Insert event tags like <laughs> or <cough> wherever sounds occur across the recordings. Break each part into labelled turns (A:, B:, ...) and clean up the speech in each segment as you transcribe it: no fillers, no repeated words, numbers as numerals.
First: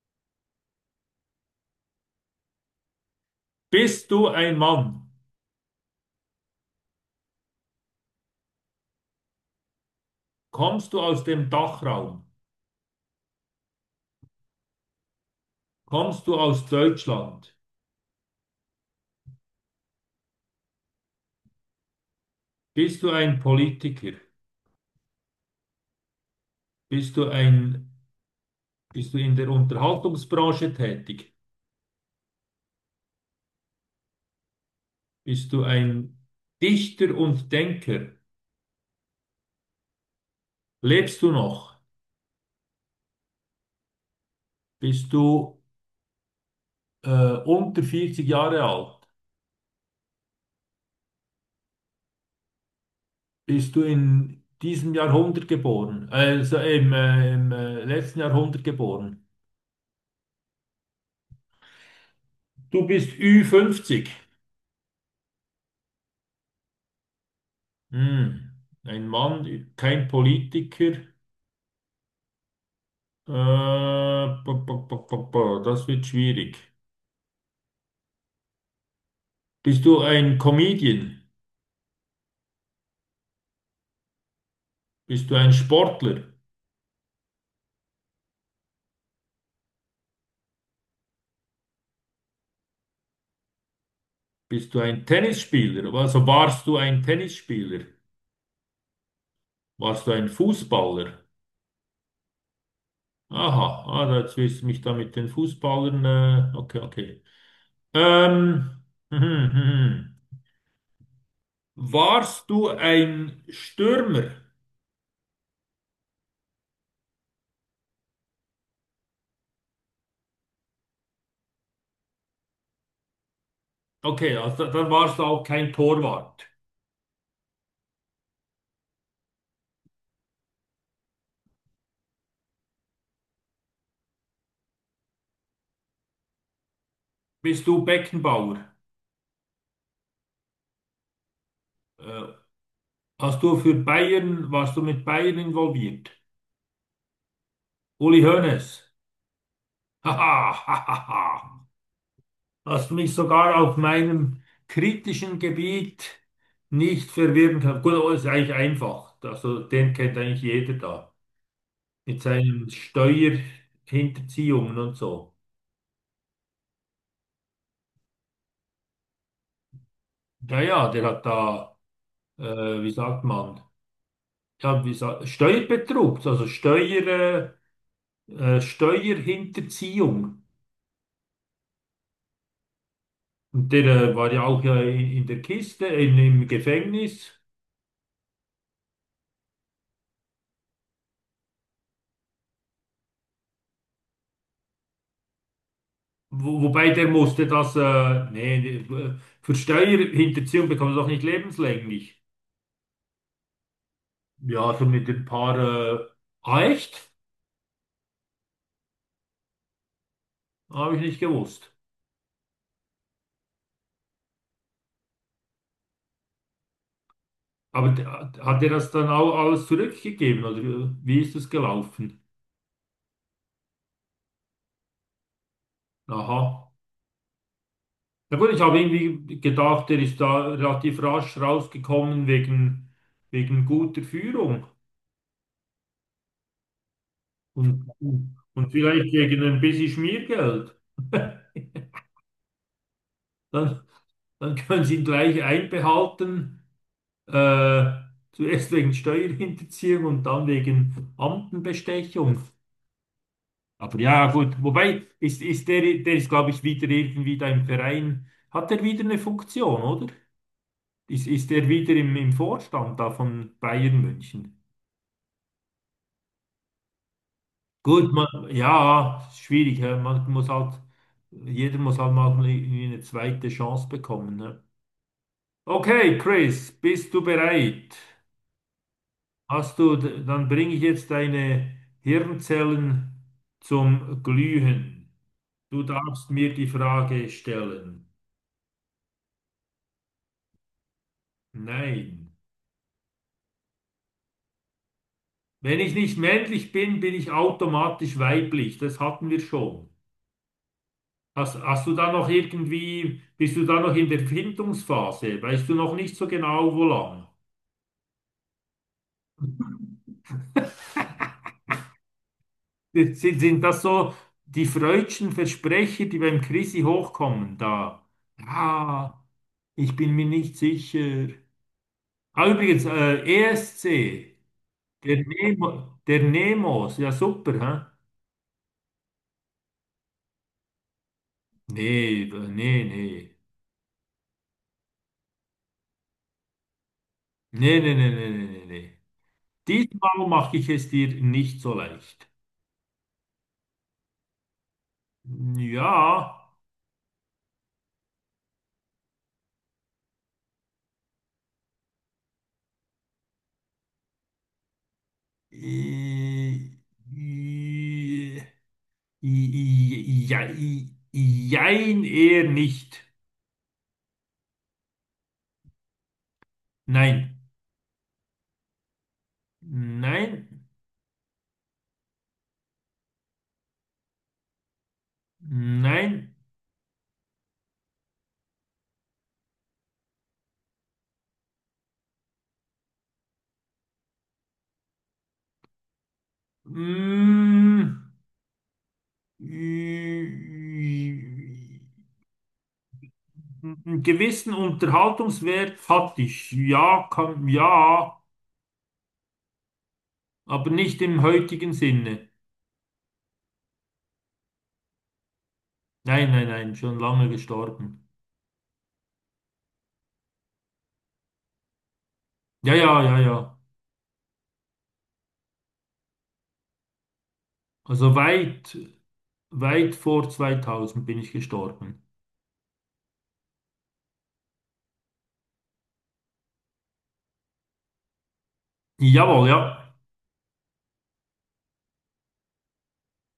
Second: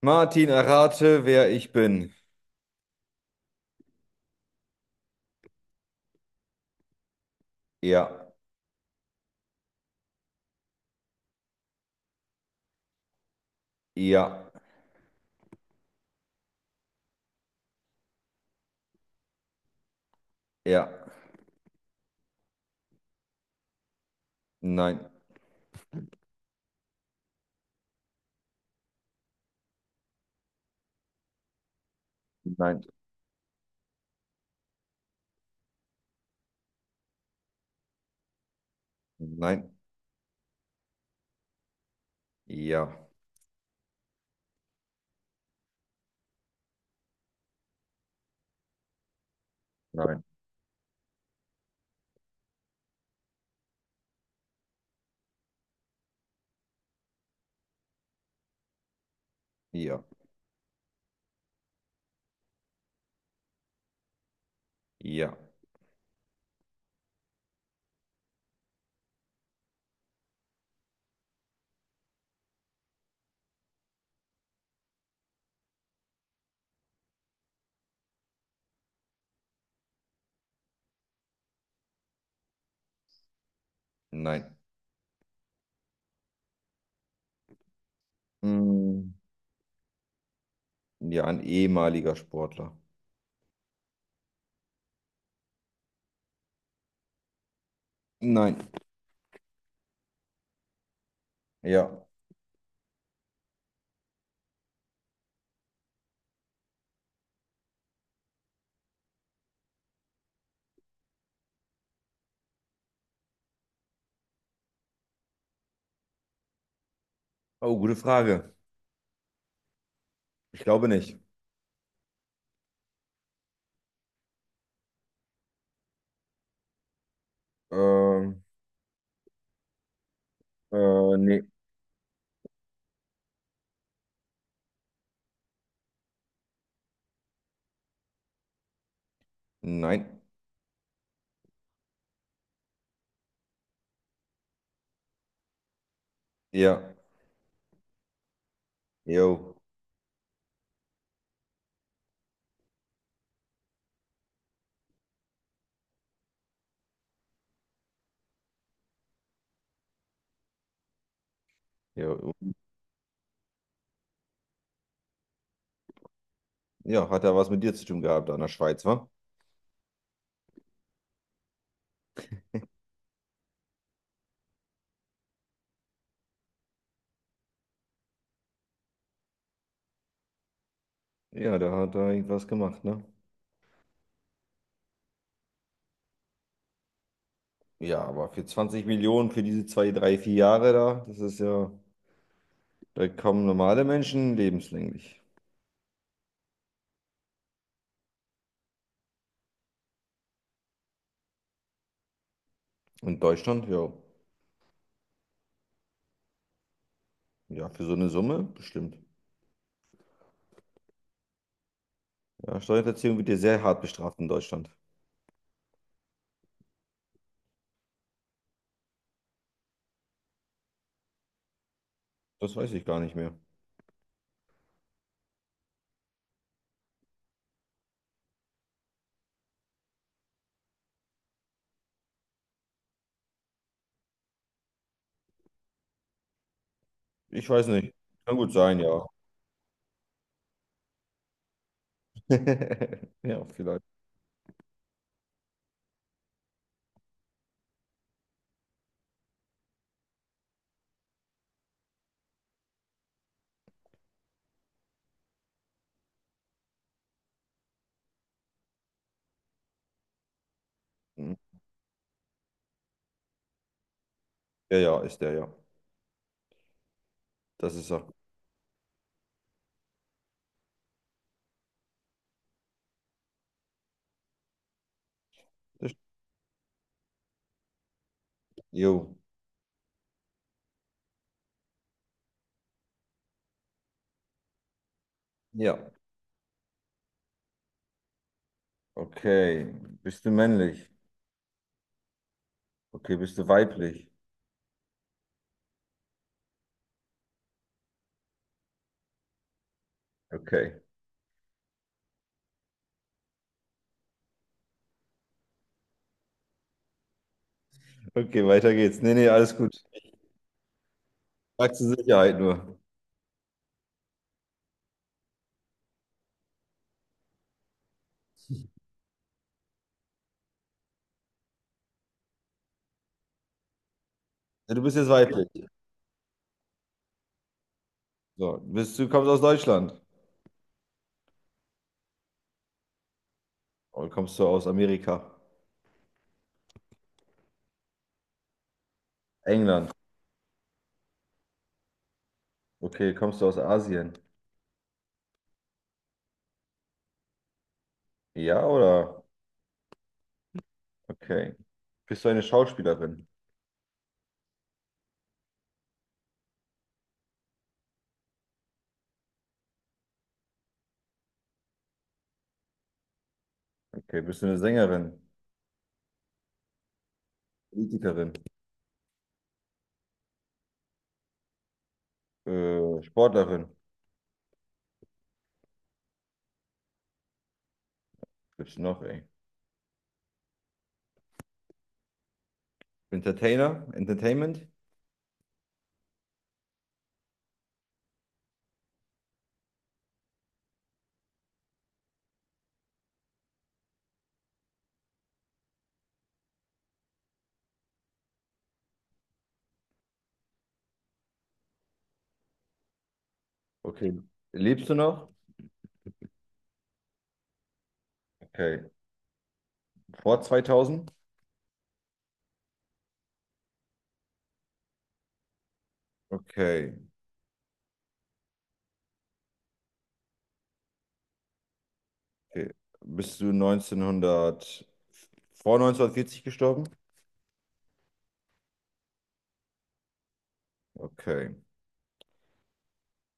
A: Martin, errate, wer ich bin.
B: Bist du ein Mann?
A: Ja,
B: Kommst du aus dem Dachraum?
A: ja,
B: Kommst du aus Deutschland?
A: ja,
B: Bist du ein Politiker?
A: nein,
B: Bist du ein, Bist du in der Unterhaltungsbranche tätig?
A: nein,
B: Bist du ein Dichter und Denker?
A: nein,
B: Lebst du noch?
A: ja,
B: Bist du unter 40 Jahre alt?
A: nein,
B: Bist du in diesem Jahrhundert geboren? Also im letzten Jahrhundert geboren?
A: ja,
B: Du bist ü fünfzig.
A: ja,
B: Hm. Ein Mann, kein Politiker. Ba, ba, ba, ba, ba, das wird schwierig. Bist du ein Comedian?
A: nein.
B: Bist du ein Sportler?
A: Hm, ja, ein ehemaliger Sportler.
B: Bist du ein Tennisspieler? Also warst du ein Tennisspieler?
A: Nein,
B: Warst du ein Fußballer?
A: ja.
B: Aha, ah, jetzt wirst du mich da mit den Fußballern. Okay, okay. Ähm, hm, hm, hm. hm, hm. Warst du ein Stürmer?
A: Oh, gute Frage. Ich glaube nicht.
B: Okay, also dann warst du auch kein Torwart.
A: Ähm, Nee.
B: Bist du Beckenbauer?
A: Nein,
B: Äh, Hast du für Bayern, warst du mit Bayern involviert?
A: ja,
B: Uli Hoeneß.
A: jo,
B: <laughs> Haha, hahaha. Hast mich sogar auf meinem kritischen Gebiet nicht verwirren können. Gut, aber ist eigentlich einfach. Also den kennt eigentlich jeder da. Mit
A: jo.
B: seinen Steuerhinterziehungen und so.
A: Ja, hat er was mit dir zu tun gehabt, an der Schweiz, wa?
B: Naja, der hat da, äh, wie sagt man, ja, wie sa Steuerbetrug, also Steuer, Steuerhinterziehung.
A: Ja, da hat er irgendwas gemacht, ne?
B: Und der war ja auch ja in der Kiste, in, im Gefängnis.
A: Ja, aber für 20 Millionen für diese zwei, drei, vier Jahre da, das ist ja. Da kommen normale Menschen lebenslänglich.
B: Wobei der musste das, nee, nee, für Steuerhinterziehung bekommt er doch nicht lebenslänglich.
A: In Deutschland, ja.
B: Ja, so mit ein paar, äh, ah, echt?
A: Ja, für so eine Summe bestimmt.
B: Habe ich nicht gewusst.
A: Ja, Steuerhinterziehung wird ja sehr hart bestraft in Deutschland.
B: Aber d- hat er das dann auch alles zurückgegeben oder wie ist das gelaufen?
A: Das weiß ich gar nicht mehr.
B: Aha. Na gut, ich habe irgendwie gedacht, der ist da relativ rasch rausgekommen wegen, wegen guter Führung.
A: Ich weiß
B: Und,
A: nicht. Kann gut
B: und
A: sein, ja.
B: vielleicht gegen ein bisschen Schmiergeld. <laughs>
A: <laughs> Ja,
B: Dann,
A: vielleicht.
B: dann können Sie ihn gleich einbehalten, äh, zuerst wegen Steuerhinterziehung und dann wegen Amtenbestechung. Aber ja, gut, wobei, der ist, glaube ich, wieder irgendwie da im Verein. Hat er wieder eine Funktion, oder? Ist
A: Hm.
B: er wieder im Vorstand da von Bayern München?
A: Ja, ja, ist der, ja. Das ist er.
B: Gut, man, ja, schwierig, hä? Man muss halt, jeder muss halt mal irgendwie eine zweite Chance bekommen, ne?
A: Das st-
B: Okay, Chris, bist du bereit?
A: Jo.
B: Hast du, d- dann bringe ich jetzt deine Hirnzellen zum Glühen.
A: Ja.
B: Du darfst mir die Frage stellen.
A: Okay. Bist du männlich?
B: Nein.
A: Okay, bist du weiblich?
B: Wenn ich nicht männlich bin, bin ich automatisch weiblich. Das hatten wir schon.
A: Okay.
B: Hast du da noch irgendwie, bist du da noch in der Findungsphase? Weißt du noch nicht so genau, wo lang?
A: Okay, weiter geht's. Nee, nee, alles gut. Frag zur Sicherheit nur.
B: Sind das so die freudschen Versprecher, die beim Chrissy hochkommen? Da. Ah, ich bin mir nicht sicher. Ah, übrigens, ESC,
A: Ja, du bist jetzt
B: der
A: weiblich.
B: Nemo, der Nemos, ja super, hä?
A: So, bist du kommst aus Deutschland?
B: Nee, nee, nee.
A: Oder kommst du aus Amerika?
B: Nee, nee, nee, nee, nee, nee, nee.
A: England.
B: Diesmal mache ich es dir nicht so leicht.
A: Okay, kommst du aus Asien?
B: Ja.
A: Ja, oder? Okay. Bist du eine Schauspielerin?
B: Äh, äh, ja, jein, eher nicht.
A: Okay. Bist du eine Sängerin?
B: Nein,
A: Politikerin?
B: nein,
A: Sportlerin?
B: nein.
A: Gibt's noch, ey? Entertainer? Entertainment?
B: Mm, äh, einen gewissen Unterhaltungswert hatte ich. Ja, kann, ja, aber nicht im heutigen Sinne.
A: Okay. Lebst du noch?
B: Nein, nein, nein, schon lange gestorben.
A: Okay. Vor 2000?
B: Ja, ja, ja, ja.
A: Okay.
B: Also weit, weit vor 2000 bin ich gestorben.
A: Okay. Bist du 1900, vor 1940 gestorben?
B: Jawohl, ja.
A: Okay.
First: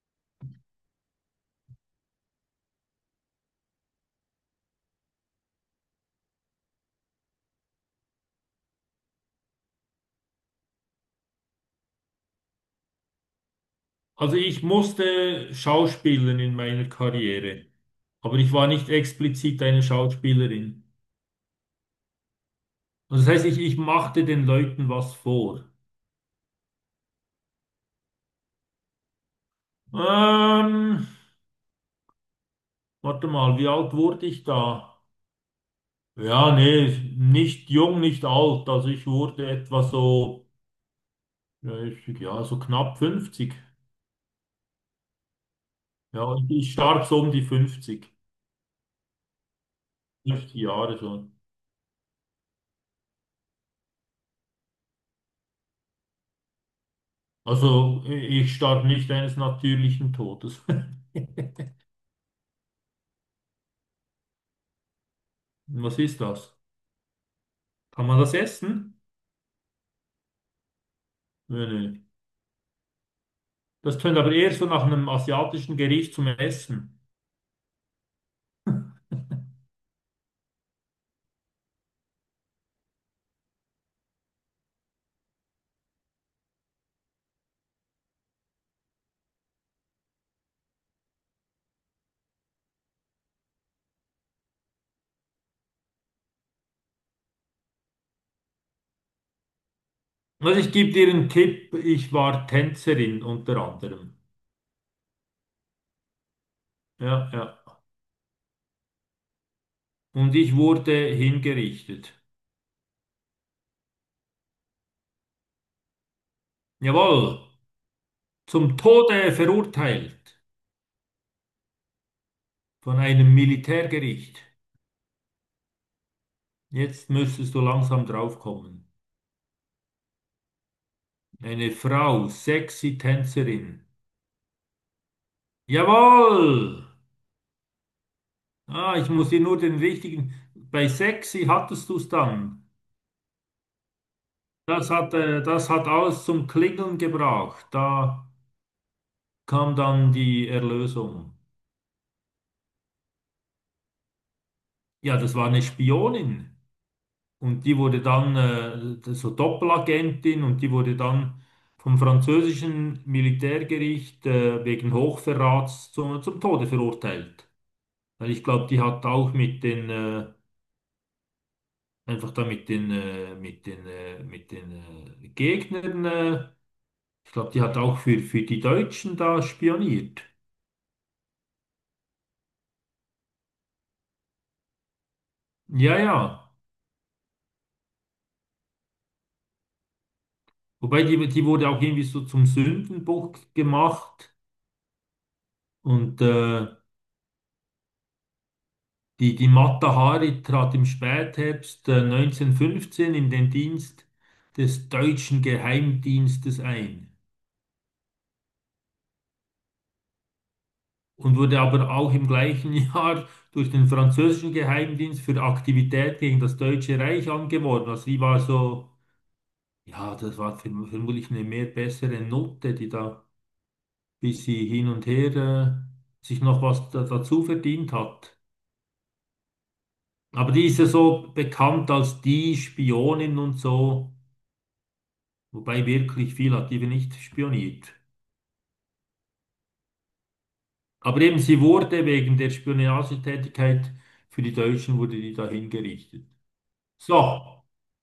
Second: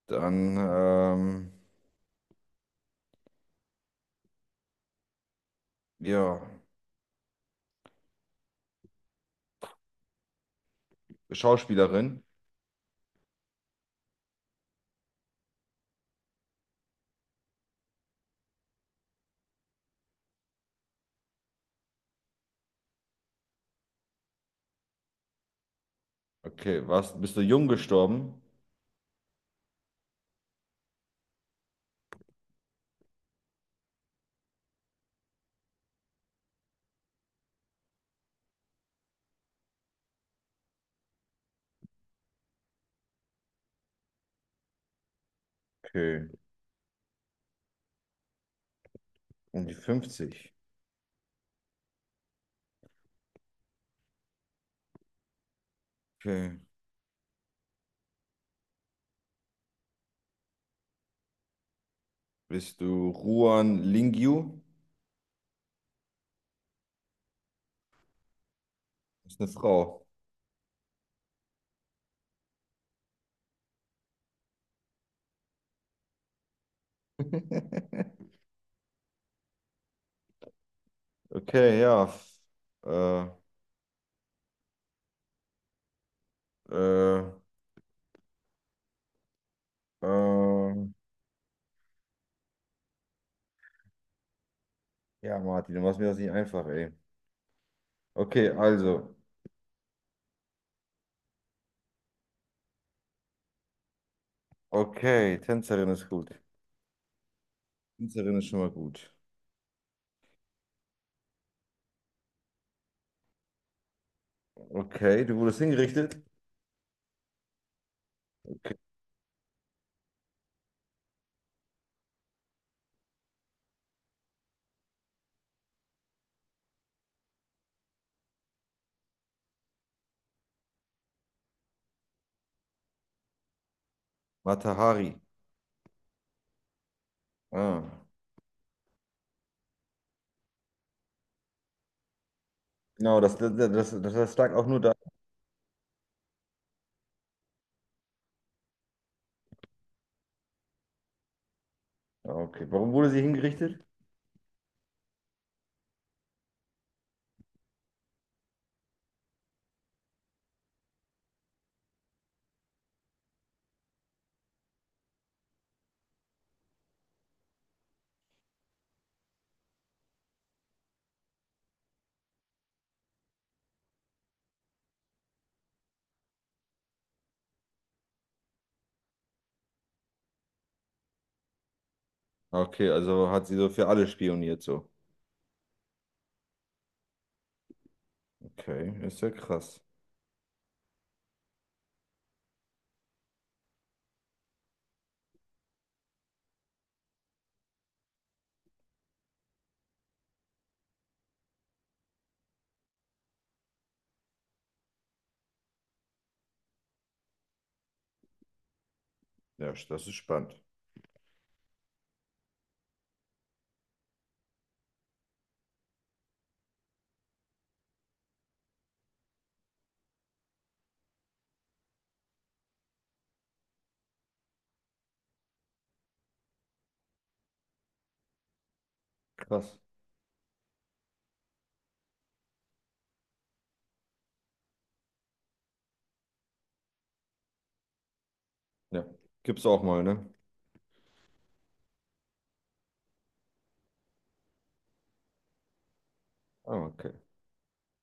A: Dann, ja, Schauspielerin.
B: Also ich musste schauspielern in meiner Karriere, aber ich war nicht explizit eine Schauspielerin. Also das heißt, ich machte den Leuten was vor.
A: Okay. Was, bist du jung gestorben?
B: Ähm, warte mal, wie alt wurde ich da? Ja, nee, nicht jung, nicht alt. Also ich wurde etwa so, ja, ich, ja, so knapp 50.
A: Okay.
B: Ja, ich starb so um die 50,
A: Um die 50.
B: 50 Jahre schon.
A: Okay.
B: Also i- ich starb nicht eines natürlichen Todes.
A: Bist du Ruan Lingyu?
B: <laughs> Was ist das? Kann man das essen?
A: Ist eine Frau.
B: Nee, nee. Das tönt aber eher so nach einem asiatischen Gericht zum Essen.
A: <laughs> Okay, ja. Äh, äh, äh, ja, Martin, du machst mir das nicht einfach, ey. Okay, also.
B: Also ich gebe dir einen Tipp, ich war Tänzerin unter anderem.
A: Okay, Tänzerin ist gut.
B: Ja, ja.
A: Tänzerin ist schon mal gut.
B: Und ich wurde hingerichtet.
A: Okay, du wurdest hingerichtet.
B: Jawohl, zum
A: Okay.
B: Tode verurteilt von einem Militärgericht. Jetzt müsstest du langsam draufkommen. Eine Frau, sexy Tänzerin.
A: Matahari.
B: Jawohl!
A: Ah.
B: Ah, ich muss dir nur den richtigen. Bei sexy hattest du es dann.
A: Genau, das, das, das, das lag auch nur da.
B: Das hat alles zum Klingeln gebracht. Da kam dann die Erlösung.
A: Ah, okay, warum wurde sie hingerichtet?
B: Ja, das war eine Spionin und die wurde dann so Doppelagentin und die wurde dann vom französischen Militärgericht wegen Hochverrats zum Tode verurteilt. Weil ich glaube, die hat auch mit den einfach da mit den Gegnern, ich glaube, die hat auch für die Deutschen da spioniert.
A: Okay, also hat sie so für alle spioniert, so.
B: Ja, ja.
A: Okay, ist ja krass.
B: Wobei die wurde auch irgendwie so zum Sündenbock gemacht und die Mata Hari trat im Spätherbst 1915 in den Dienst des deutschen Geheimdienstes ein
A: Ja, das ist spannend.
B: und wurde aber auch im gleichen <laughs> Jahr durch den französischen Geheimdienst für Aktivität gegen das Deutsche Reich angeworben. Also die war so, ja, das war verm- vermutlich eine mehr bessere Note, die da bis sie hin und her sich noch was da, dazu verdient hat.
A: Krass.
B: Aber die ist ja so bekannt als die Spionin und so, wobei wirklich viel hat die nicht spioniert.
A: Ja. Gibt's auch mal, ne?
B: Aber eben, sie wurde wegen der Spionagetätigkeit für die Deutschen, wurde die da hingerichtet.
A: Ah, okay.
B: So.